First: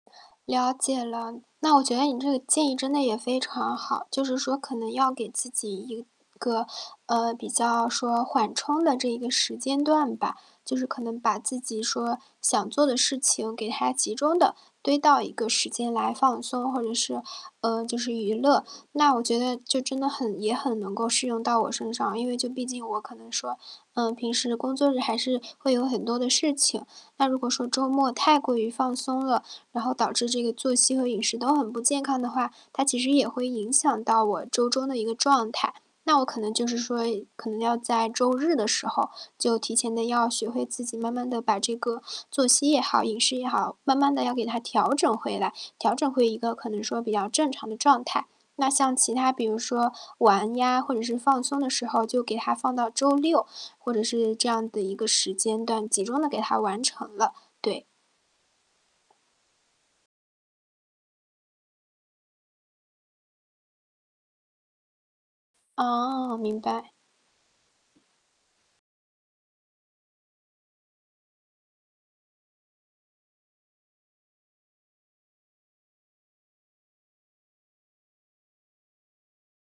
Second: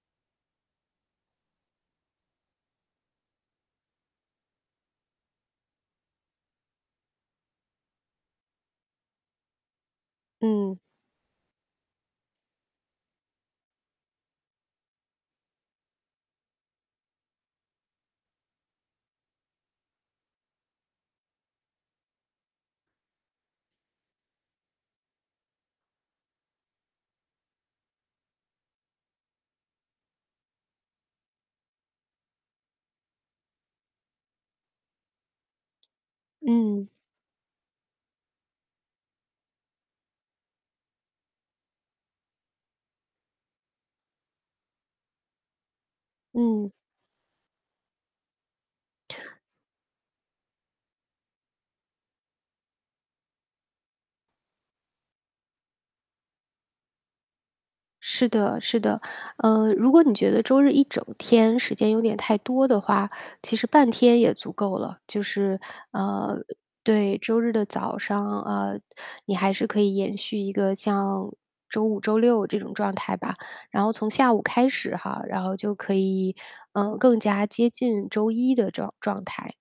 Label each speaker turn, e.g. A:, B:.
A: 了解了。那我觉得你这个建议真的也非常好，就是说可能要给自己一个呃，比较说缓冲的这一个时间段吧。就
B: 嗯。
A: 是可能把自己说，想做的事情给它集中地堆到一个时间来放松，或者是呃，就是娱乐。那我觉得就真的很也很能够适用到我身上。因为就毕竟我可能说，呃，平时的工作日还是会有很多的事情。那如果说周末太过于放松了，然后导致这个作息和饮食都很不健康的话，它其实也会影响到我周中的一个状态。那我可能就是
B: 嗯。
A: 说可能要在周日的时候就提前地要学会自己慢慢地把这个作息也好、饮食也好，慢慢地要给它调整回来，调整回一个可
B: 嗯。
A: 能说比较正常的状态。那像其他比如说玩呀，或者是放松的时候就给它放到周六，或者是这样的一个时间段，集中地给它完成了，对。
B: 是的是的。呃，如果你觉得周日一整天时间有点太多的话，其实半天也足够了。就是呃，
A: 哦，明白。
B: 对，周日的早上，呃你还是可以延续一个像周五、周六这种状态吧。然后从下午开始哈，然后就可以，嗯，更加接近周一的这种状态。